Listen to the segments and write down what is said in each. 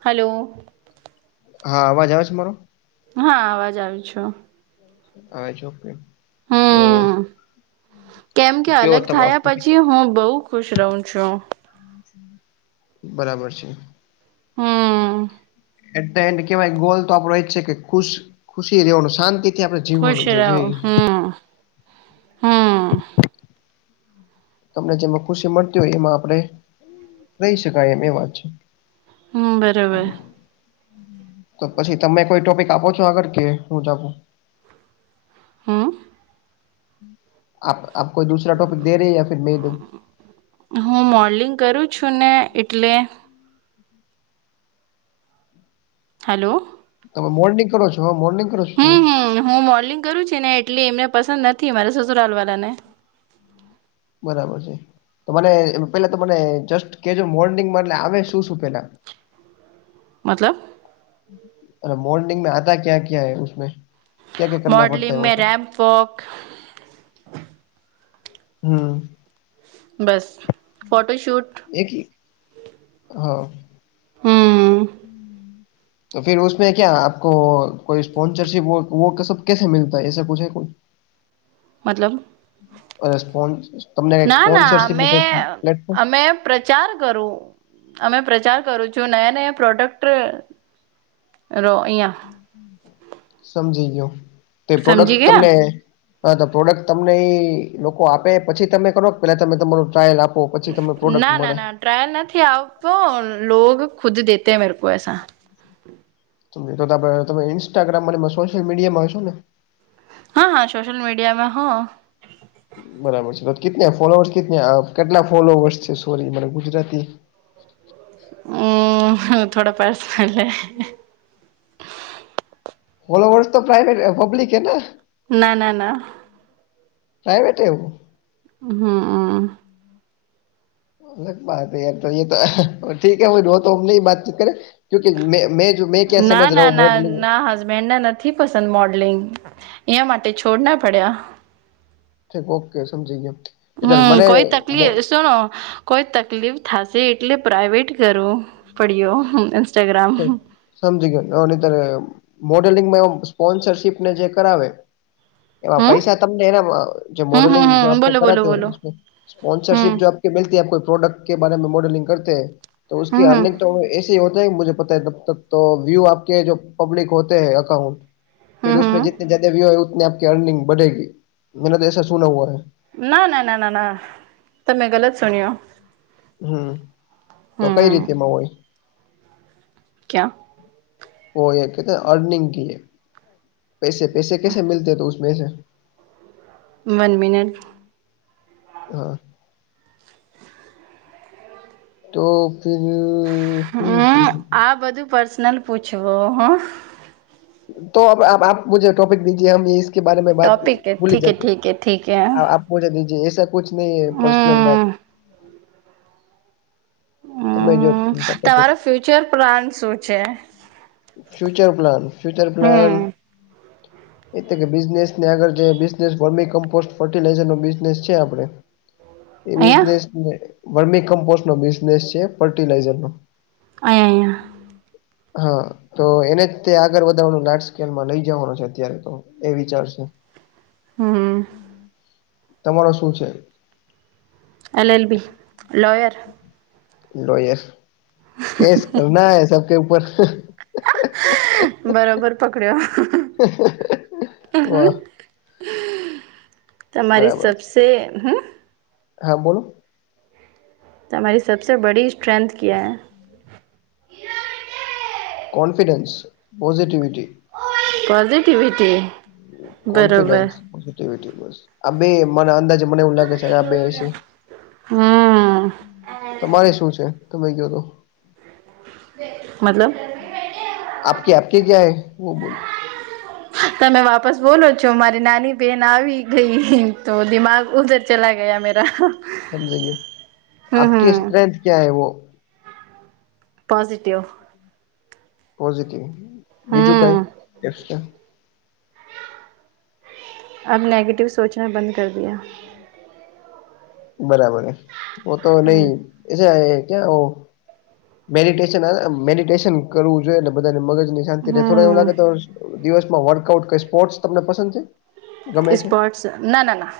Hello. હા, અવાજ આવે છે મારો. હા, અવાજ આવી છે. હજોપે [unintelligible] હમ કેમ તો કે કયો અલગ તમારો થયા ટોપિક પછી, હું બહુ ખુશ રહું છું. બરાબર છે. હમ. એટલે એડ કેવાય, ગોલ તો આપડો છે કે ખુશ ખુશી રહેવાનું, શાંતિ. ખુશ રહો, હમ હમ. તમને જેમાં ખુશી મળતી હોય, એમાં આપણેે રહી શકાય, એમ એ વાત છે. હમ, બરોબર. તો પછી તમે કોઈ ટોપિક આપો છો આગળ, કે હું જ હમ. આપ આપ કોઈ દૂસરા ટોપિક દે રહે હો, મેં દઉ? [inaudible] હું મોડલિંગ કરું છું ને, એટલે. હલો. તમે મોર્નિંગ કરો છો? હવે મોર્નિંગ કરો છો તે. હમ હું મોડલિગ કરું છું ને, એટલે એમને પસંદ નથી, મારા સસુરાલ વાલા ને. બરાબર છે. તો મને પેલા તો, મને જસ્ટ કે જે, મોડલિગ એટલે આવે શું શું પેલા? [unintelligible] મતલબ? અ, મોડલિગ મે આતા ક્યા ક્યા જોએ? મોડલિંગમાં રેમ્પ વોક. હમ બસ ફોટોશૂટ એકી [unintelligible] હા. હમ તો, ફરી ઉમે ક્યા આપકો? [inaudible] કોઈ સ્પોન્સરશિપ સબ કેસે મલતા એસા કછે કો [inaudible] મતલબ? અને તમને ક ના ના સ્પોન્સરશીપ અમે કક પ્લેટફોર્મ? અમે પ્રચાર કરું, અમે પ્રચાર કરું છું નયા નયા પ્રોડક્ટ. રો અહીંયા. સમજી ગયો, તે સમજી પ્રોડક્ટ ગયા તમને. હા, તો પ્રોડક્ટ તમને એ લોકો આપે, પછી તમે કરો. પેલા તમે તમાર ટ્રાયલ આપો. કો પછી તમને પ્રોડક્ટ ના ના મળે. ના ટ્રાયલ નથી આવતો, લોગ ખુદ દેતે મેરે કો, એસા. તમે તો આપડે ઇન્સ્ટાગ્રામ સોશિયલ મીડિયામાં હશો ને? હા, હા, સોશયલ મીડિયામાં હ. બરાબર છે, તો કે ફોલોવર્સ કિતને કેટલા ફોલોવર્સ છે? સોરી મને ગુજરાતી [inaudible] હમ્મ હ થોડા પર્સનલ હે. બીલો વર્ષ તો પ્રાઈવેટ પબ્લિક હે ને ના-ના-ના. પ્રાઇવેટ હે એઉ હમ્મ હમ્મ અલગ બાત યાર તો તો ઠીક હૈ વો તો હુ વાતચીત કરે ક્યૂકી મે મે ના ના ના ના હસબેન્ડ ના ન નથી પસંદ મોડલિંગ એં માટે છોડ ના પડ્યા. ઓકે સમજી ગયા. હમ્મ કોઈ તકલીફ શેનો કોઈ તકલીફ થશે એટલે પ્રઇવેટ કરું પડ્યો ઇન્સ્ટાગ્રામ સમજી ગયો મોડેલિંગમાં એ સ્પોન્સરશીપ ને જે કરાવે એવા હમ પૈસા તમને એને જે હમ હમ મોડેલિંગ જો હમ આપ બોલો બોલો કરાતે બોલો હે હમ સ્પોન્સરશિપ જો આપ મીલતી કોઈ પ્રોડક્ટ કે બારે મેં મોડલિંગ કરતે તો હમ ઉસકી હમ અર્નિંગ તો હોતા હૈ પતા હૈ તબ તક તો વ્યુ આપકે જો પબ્લિક હોતે હૈ અકાઉન્ટ ફિર હમ હમ જીતના જ્યાદા વ્યુ હો ઉતની આપ અર્નિંગ બડેગી મેને તો એસા સુના હુઆ હૈ. ના-ના-ના-ના-ના તમે ગલત સુણ્યો. હમ્મ તો કઈ હમ રીતેમાં હોય. ક્યા? ઓ એ કેતા અર્નિંગ કી પૈસે પૈસે કેસે મીલતે તો બે છે. વન મિનિટ હમ્મ તો ફિર હમ્મ આ બધું પર્સનલ પૂછવું હું તો અ આપ મુજે ટોપિક દીજે હમ કે બારે મેં બાત ટોપિક ભૂલી ઠીકે જાતે ઠીકે ઠીકે આપ મુજે દીજીએ એસા કુછ નહી હ પર્સનલ બાત હમ તમે જો હમ બીજા ટોપિક તમારો ફ્યુચર પ્લાન શું છે હમ ફ્યુચર પ્લાન ફ્યુચર પ્લાન અહીંયા એટલે કે બિઝનેસ ને આગળ જે બિઝનેસ વમી કમ્પોસ્ટ ફર્ટિલાઈઝરનો બિઝનેસ છે આપડે એ અહીંયા બિઝનેસ વર્મી કમ્પોસ્ટ નો બિઝનેસ છે ફર્ટિલાઈઝર નો અહીં અહીયા હા તો એને જ તે આગળ વધારવાનું લાર્જ સ્કેલમાં લઈ જવાનો છે અત્યારે તો એ વિચારશે. હમ્મ. તમારો શું છે? L L B lawyer. Lawyer case કરના હૈ સબ કે ઉપર બરોબર પકડ્યો વાહ તમારી બરાબર સબસે હમ્મ. હા બોલો. તમારી સબસે બડી સ્ટ્રેન્થ ક્યાં હે. કોન્ફિડેન્સ પોઝિટિવિટી પોઝિટિવિટી બરોબર કોન્ફિડન્સિ બ આ બે મ અંદાજે મને એ લે બે છે હમ તમારે શું છે તમે કયો તો મતલબ આપ ક આપ કે ક્યાય વ બોલ તમે વાપસ બોલો છો મારી નાની બેહેન આવી ગઈ તો દિમાગ ઉધર ચલા ગયા મેરા. સમજએ હમ આપકી હમ સ્ટ્રેથ ક્યા હૈ વો. પોઝિટિવ. પોઝિટિવ બીજું હમ કાંઈ કઈટે. અ નેગેટિવ સોચના બંધ કર દયા. બરાબર ઓ તો નઈ એ છે ક્યા મેડિટેેશન મેડિટેશન કરવું જોઈએ બધાને મગજની શાંતિ રહે થોડ એવું લાગે તો દિવસમાં વર્કઆઉટ ક સ્પોર્ટસ તમને પસંદ છે. ગમે છે સ્પોર્ટસ ના ના ના.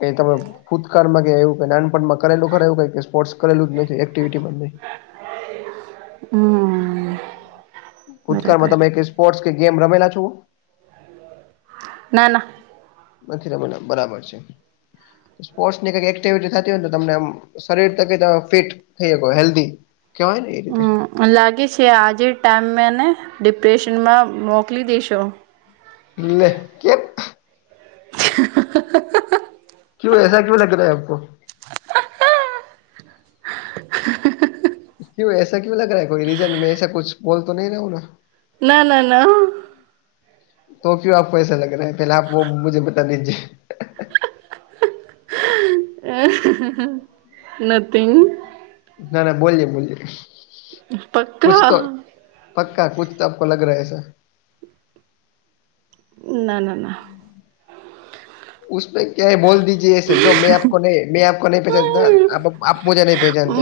કઈ તમે ભૂતકાળમાં એવું કઈ નાનપણમાં કરે ખર એ કઈ સ્પોર્ટસ કરેલું નથી એક્ટિવિટીમાં નહી. હમ્મ. ભૂતકાળમાં તમે સ્પોર્ટસ કે ગેમ રમેલા છો? ના ના. નથી રમેલા બરાબર છે સ્પોર્ટની કઈક એક્ટિવિટી થતી હોય તો તમને શરીર તકે ફીટ હેલ્ધી કેવાય ને એ હમ રીતે. લાગે છે આજે ટાઈમ મેને ડિપ્રેશનમાં મોકલી દેશો. એટલે કેમ. [unintelligible] ક્યુ એસા ક્યુ લગ રહા આપકો. [unintelligible] કું એસા કવું લગ રહા કોઈ રીઝન મેંસા ક બોલ તો નહી રહુંને. ના ના ના. તો કયું આપ એૈસા લગ રહ હ પેલા આપ વ મુજે બતા દિજીએ. નથિંગ. પક્કા [inaudible] પક્કા કુછ તો આપ લગ રહ સ. ના ના. ક્યા બોલ દીજય જો મેં આપોને મેં આપ ન પચ આપ મુજ ન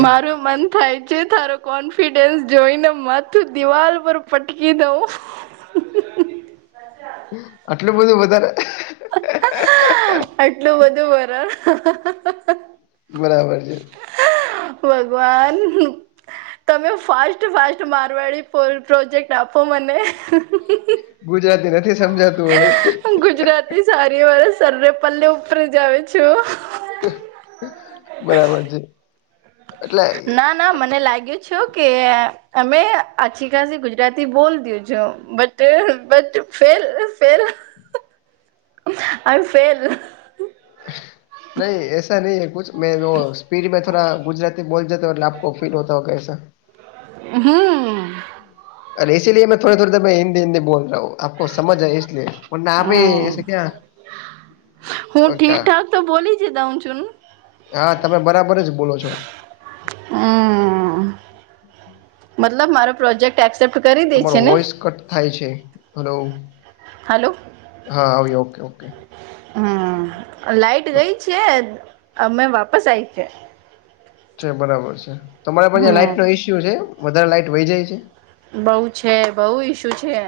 મારું મન થાય છે. તારો કોન્ફિડન્સ જોઈને માથું દિવાલ પર પટકી દઉં. આટલું બધું વધારે. આટલું બધું બરાબર. બરાબર છે. ભગવાન તમે ફાસ્ટ ફાસ્ટ મારવાડી પ્રોજેક્ટ આપો મને. ગુજરાતી નથી સમજાતું હવે. હ ગુજરાતી સારીવાળ સરરેપલ્લે ઉપર જાવ છું. બરાબર છે. એટલે ના ના મને લાગ્યું છે કે અમે આછી ખાાસ ગુજરાતી બોલ દું છું બટ બટ ફેલ ફ આ ફેલ નહી એસા નહી હ કુછ મે સ્પીડ મે થોડા ગુજરાતી બોલ જ લાભ કો ફીલ હોતા હોય કસા. હમ્મ. અરેલે મેં થડ થોડ હિન્દી હિન્દી બોલ રહા હમ હું. [unintelligible] હું ઠીકઠાક તો બોલી જ જાઉં છું. હા તમે બરાબર જ બોલો છો. હમ્મ મતલબ મારો પ્રોજેક્ટ એક્સેપ્ટ કરી. દે તમારો છે ને વોઇસ કટ થાય છે હેલો હા આવી ઓ કે ઓ કે હમ્મ લાઈટ ગઈ છે અમે વાપસ આઈ છે બરાબર છે તમારા પાસે હમ લાાઈટનો ઇસ્યુ છે વધારે લાઈટ વહી જાય છે બોઉ છે બોઉ ઇસુ છે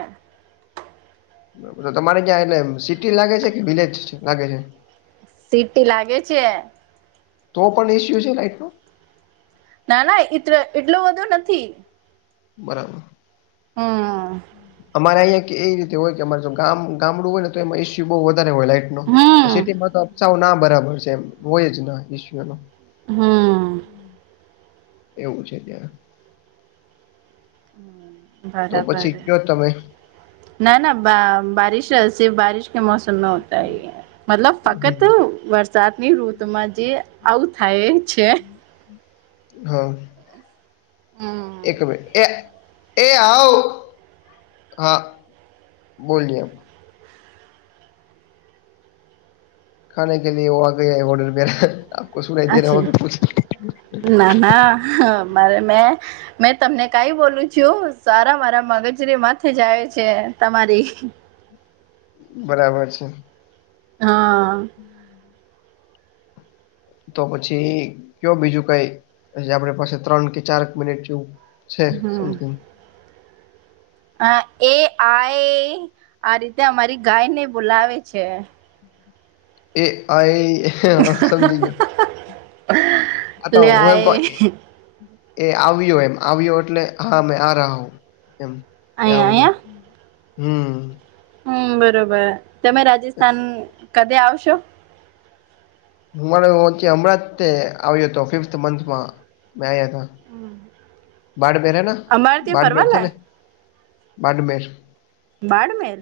તમારે જ્યાં એટલે સિ ટી લાગે છે કે વિલેજ લાગે છે સી ટી લાગે છે તો પણ ઇસ્યુ છે લાઈટ નો ના ના એટલો બધો નથી બરાબર હમ્મ - અમારે અહિયાં એ રીતે હોય કે અમારે જો ગામડું હોય ને તો એમાં ઈસ્યુ બો વધારે હોય લાાઈટ નો સિ હમ ટી માં તો અફસાવ ના બરાબર છે આમ હોયજ ના ઇશ્યુ એનો હમ્મ એવું છે ત્યાં તો બરાબર પછી કયો તમે ના ના બારીશ આવસે બારીશ આવસે [unintelligible] હમ [unintelligible] ઋતુ માં જે આવું થાય છે હ હમ એક મિનિટ એ એ આવ હા બોલીએ અચ્છા [unintelligible] ના ના મારે મેં મેં તમને કાઈ બોલું છું સારા મારા મગજરી માથે જાય છે તમારી બરાબર છે હા તો પછી કયો બીજું કઈ પછી આપડ પાસે ત્રણ કે ચાર મિનિટ છે છે સમથિંગ હ એ આઈ આ રીતે અમારી ગાય ને બોલાવે છે એ આઈ સમજી લે ગીયો આય [unintelligible] એ આવ્યો એમ આવ્યો એટલે હા મે આ રા હુ અયા [unintelligible] હમ્મ હમ્મ બરોબર તમે રાજસ્થાન કદી આવશો [unintelligible] હમ્મ - [unintelligible] બાડમેર બાડમેર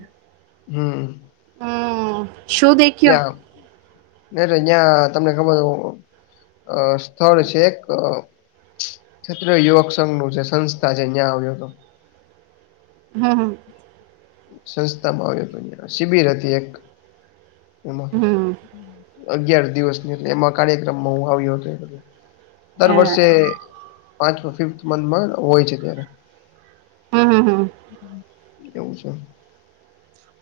હમ્મ - હમ્મ શું દેખીયો [unintelligible] સ્થળ છે એક ક્ષત્રિય યુવક સંઘ નો સંસ્થા છે [unintelligible] હમ્મ હમ્મ સંસ્થામાં આવિયો શિબિર હતી એક એમાં હમ અગિયાર દિવસની એટલે એમાં કાર્યક્રમમાં હું આવ્યો હતો દર અ વર્ષે પાંચ ફિફ્થ મંથમાં હોય છે ત્યારે હમ્મ હમ્મ એવું છે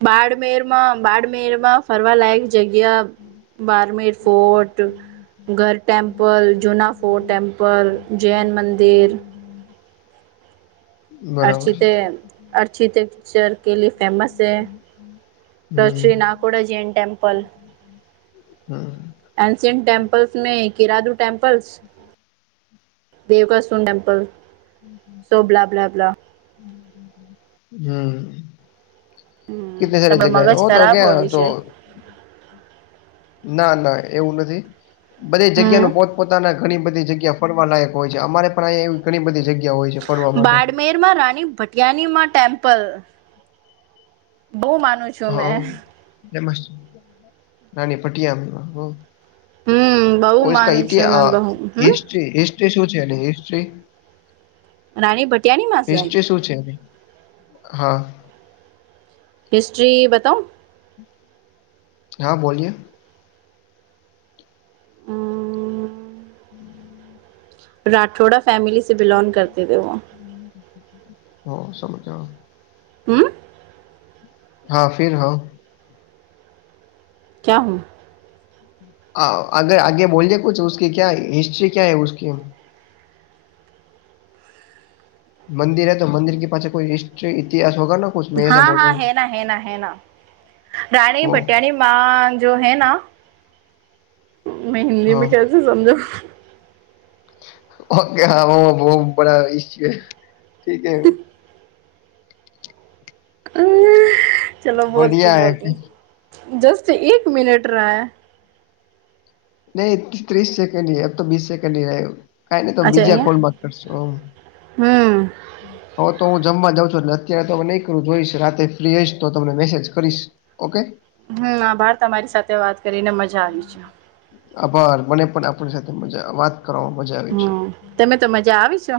બાડમેર માં બાડમેરમાં ફરવા લાયક જગ્યા બારમેર ફોર્ટ ગર ટટેમ્પલ જૂના ફોર્ટ ટેમ્પલ જૈન મંદિર બરાબર છે અરછીતે અરચીત પિક્ચર કે લ ફેમસ છે. હમ્મ. શ્રી નાકોડા જૈન ટેમપલ. હા. એન્શિયન્ટ ટેમપલ્સ મે કેરાદુ ટેમ્પલ્સ. દેવકાસુન temple. So blah blah blah hmm. હમ કતની સારી તમારો જગ્યા હ મગજ હો તો ખરાબ ગ્યા હોવી તો. છે ના ના એવું નથી બધે જગ્યા હમ ન પોત પોતાના ઘણી બધી જગ્યા ફરવા લાયક હોય છે અમારે પણ અયા એવી ઘણી બધી જગ્યા હોય છે ફરવા માટે. માં રાની ભટિયાનીમાં ટેમ્પલ બહુ માનું. છું હ મેં ફેમસ રાની પટીયા. હમ બહુ ઓ માનું ઇતિહ છું મેં બહુ હમ હિસ્ટ્રી હિસ્ટ્રી શું છે હિસ્ટ્રી. રાણી ભટિયાનીમાં છે હિસ્ટસ્ટ્રી શું છે હા. હિસ્ટ્રી બતાંવ. હા બોલીએ. હ. હમ્મ. રાઠોડા ફેમલીસે બિલૉગ કરતી થે વો. હ સમજો. હમ્મ. હા ફિર હા. હું. હ આગે આગે બોલીજે કુ ક્યા હિસ્ટ્રી ક્યા હૈ ઉસમે. મંદિર હ તો મંદિર કે પાસે કોઈ હિસ્ટ્રી ઇતિહાસ હોગ ન. હા હા હેના હેના હેના રાણી ભટિયાણી જો હૈ ના મે હિન્દીદી મે ક સમજું. ઓકે હા બહ બરા ઇશ્યુ હ ઠીક હ. ચલો બોલતી બોલતી દસ એક મિનટ રહેૈ. નહી ત્રીસ સેકન્ડ અબ તો બીસ સેકન્ડ રહે. કઈ નહી તો અચ્છા બીજા અહિયાં કોલમાં કરશો. હમ હ તો હું જમવા જાઉં છું એટલે અત્યારે તો હ નહી કરું જોઈશ રાતે ફ્રી આવીઈશ તો તમને મેસેજ કરીશ. ઓકે. હમ્મ આભાર તમારી સાથે વાત કરીને મજા આવી છે. આભાર મને પણ આપણી સાથે મજા વાત કરી મજા. આવી છે હમ્મ તમે તો મજા આવીશો.